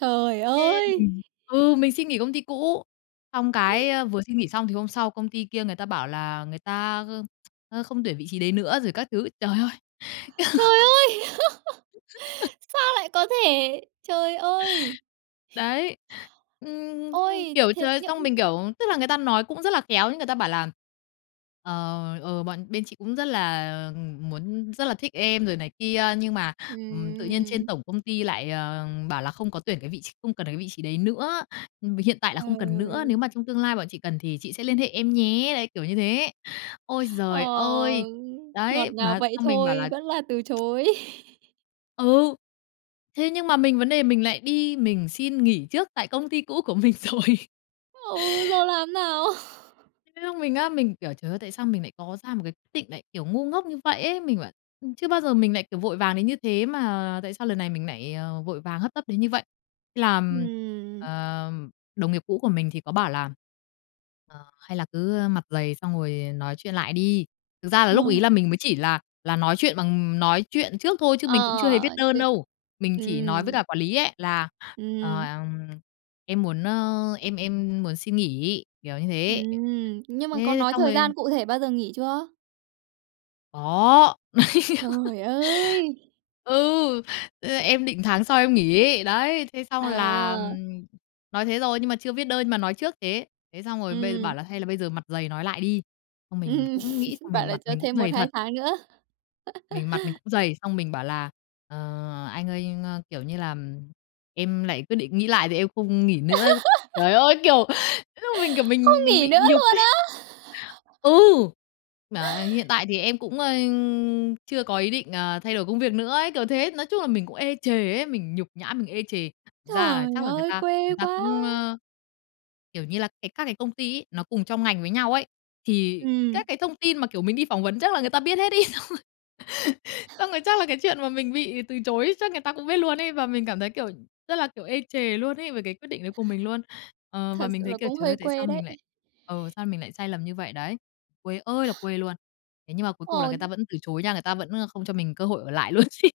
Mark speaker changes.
Speaker 1: Trời
Speaker 2: Thế
Speaker 1: ơi!
Speaker 2: mình ừ, mình xin nghỉ công ty cũ, xong cái, ơ, vừa xin nghỉ xong thì hôm sau công ty kia người ta bảo là người ta, ơ, ơ, không tuyển vị trí đấy nữa rồi các thứ. Trời ơi!
Speaker 1: Trời ơi! Sao lại có thể! Trời ơi!
Speaker 2: Đấy. Ừm, ừm,
Speaker 1: Ôi!
Speaker 2: kiểu,
Speaker 1: Thế
Speaker 2: trời ơi
Speaker 1: nhưng
Speaker 2: xong mình, kiểu, tức là người ta nói cũng rất là khéo. Người ta bảo là, ờ, ờ, "Bọn bên chị cũng rất là, ừm, muốn rất là thích em rồi này kia, nhưng mà, ừm, tự nhiên trên
Speaker 1: Ừm!
Speaker 2: tổng công ty lại, ờ, bảo là không có tuyển cái vị tr không cần cái vị trí đấy nữa, ừm, vì hiện tại là không cần nữa. Nếu
Speaker 1: Trời.
Speaker 2: mà trong tương lai bọn chị cần thì chị sẽ liên hệ em nhé." Đấy, kiểu như thế. Ôi giời ơi!
Speaker 1: Ờ. Ngọt
Speaker 2: Đấy,
Speaker 1: ngào
Speaker 2: mà
Speaker 1: vậy
Speaker 2: xong mình bảo
Speaker 1: thôi,
Speaker 2: là
Speaker 1: vẫn là từ chối.
Speaker 2: Ừ. Thế nhưng mà mình vấn đề mình lại đi mình xin nghỉ trước tại công ty cũ của mình rồi.
Speaker 1: Ừ, rồi làm thế nào?
Speaker 2: Cái lúc mình á, mình kiểu: "Trời ơi, tại sao mình nại có ra một cái quyết định nại, kiểu, ngu ngốc như vậy ấy?" Mình bảo, ừm, chưa bao giờ mình nại, kiểu, vội vàng đến như thế, mà tại sao lần này mình nại, à, vội vàng hấp tấp đến như vậy. Làm,
Speaker 1: Ừm.
Speaker 2: ờ, đồng nghiệp cũ của mình thì có bảo là, ờ, "Hay là cứ, ơ, mặt dày, xong rồi, ờ, nói chuyện lại đi." Thực ra là lúc ấy
Speaker 1: Rồi.
Speaker 2: là mình mới chỉ là là nói chuyện bằng nói chuyện trước thôi chứ mình cũng chưa hề viết
Speaker 1: Ờ.
Speaker 2: đơn
Speaker 1: Thế
Speaker 2: đâu. Mình chỉ nói với
Speaker 1: ừm.
Speaker 2: cả quản lý ấy là,
Speaker 1: Ừm,
Speaker 2: ờ,
Speaker 1: ừm.
Speaker 2: em em muốn, ơ, em em muốn xin nghỉ, kiểu như thế.
Speaker 1: Ừm, nhưng mà có
Speaker 2: Thế
Speaker 1: nói
Speaker 2: xong
Speaker 1: thời gian
Speaker 2: rồi
Speaker 1: cụ thể bao giờ nghỉ chưa?
Speaker 2: Có.
Speaker 1: Trời ơi!
Speaker 2: Ừ. Ơ, em định tháng sau em nghỉ. Đấy, thế xong là,
Speaker 1: À.
Speaker 2: ừm, nói thế rồi nhưng mà chưa viết đơn nhưng mà nói trước thế. Thế xong rồi bây bảo
Speaker 1: Ừm.
Speaker 2: là hay là bây giờ mặt dày nói lại đi, xong mình
Speaker 1: Ừm,
Speaker 2: cũng nghĩ xong
Speaker 1: bảo
Speaker 2: mình
Speaker 1: là
Speaker 2: mặt
Speaker 1: cho
Speaker 2: mình cũng
Speaker 1: thêm một
Speaker 2: dày
Speaker 1: hai
Speaker 2: thật.
Speaker 1: tháng nữa.
Speaker 2: Mình mặt mình cũng dày xong mình bảo là, ờ, "Anh ơi, anh, ơ, kiểu như là, em lại quyết định nghĩ lại thì em không nghỉ nữa." Trời ơi! Kiểu, mình, kiểu, lúc đó
Speaker 1: Không
Speaker 2: mình mình
Speaker 1: nghỉ nữa
Speaker 2: bị nhục
Speaker 1: luôn
Speaker 2: ấy.
Speaker 1: á?
Speaker 2: Ừ. "Mà, ơ, hiện tại thì em cũng, ơ, chưa có ý định, ờ, thay đổi công việc nữa ấy" kiểu thế, nói chung là mình cũng ê chề ấy, mình nhục nhã mình ê chề, thực ra là
Speaker 1: Trời
Speaker 2: chắc là người
Speaker 1: ơi,
Speaker 2: ta
Speaker 1: quê
Speaker 2: người ta
Speaker 1: quá!
Speaker 2: cũng, ơ, kiểu như là, cái các cái công ty ấy, nó cùng trong ngành với nhau ấy, thì
Speaker 1: Ừm.
Speaker 2: các cái thông tin mà, kiểu, mình đi phỏng vấn chắc là người ta biết hết ấy, xong rồi xong rồi chắc là cái chuyện mà mình bị từ chối chắc người ta cũng biết luôn ấy, và mình cảm thấy, kiểu, rất là, kiểu, ê chề luôn ấy về cái quyết định đấy của mình luôn. Ờ,
Speaker 1: Thật
Speaker 2: và mình
Speaker 1: sự
Speaker 2: thấy,
Speaker 1: là
Speaker 2: kiểu,
Speaker 1: cũng
Speaker 2: trời
Speaker 1: hơi
Speaker 2: ơi, tại sao
Speaker 1: quê đấy!
Speaker 2: mình lại, ừ, sao mình lại sai lầm như vậy đấy. Quê ơi là quê luôn! Thế nhưng mà cuối cùng là người
Speaker 1: Ồ!
Speaker 2: ta vẫn từ chối nha, người ta, ơ, vẫn không cho mình cơ hội ở lại luôn ấy.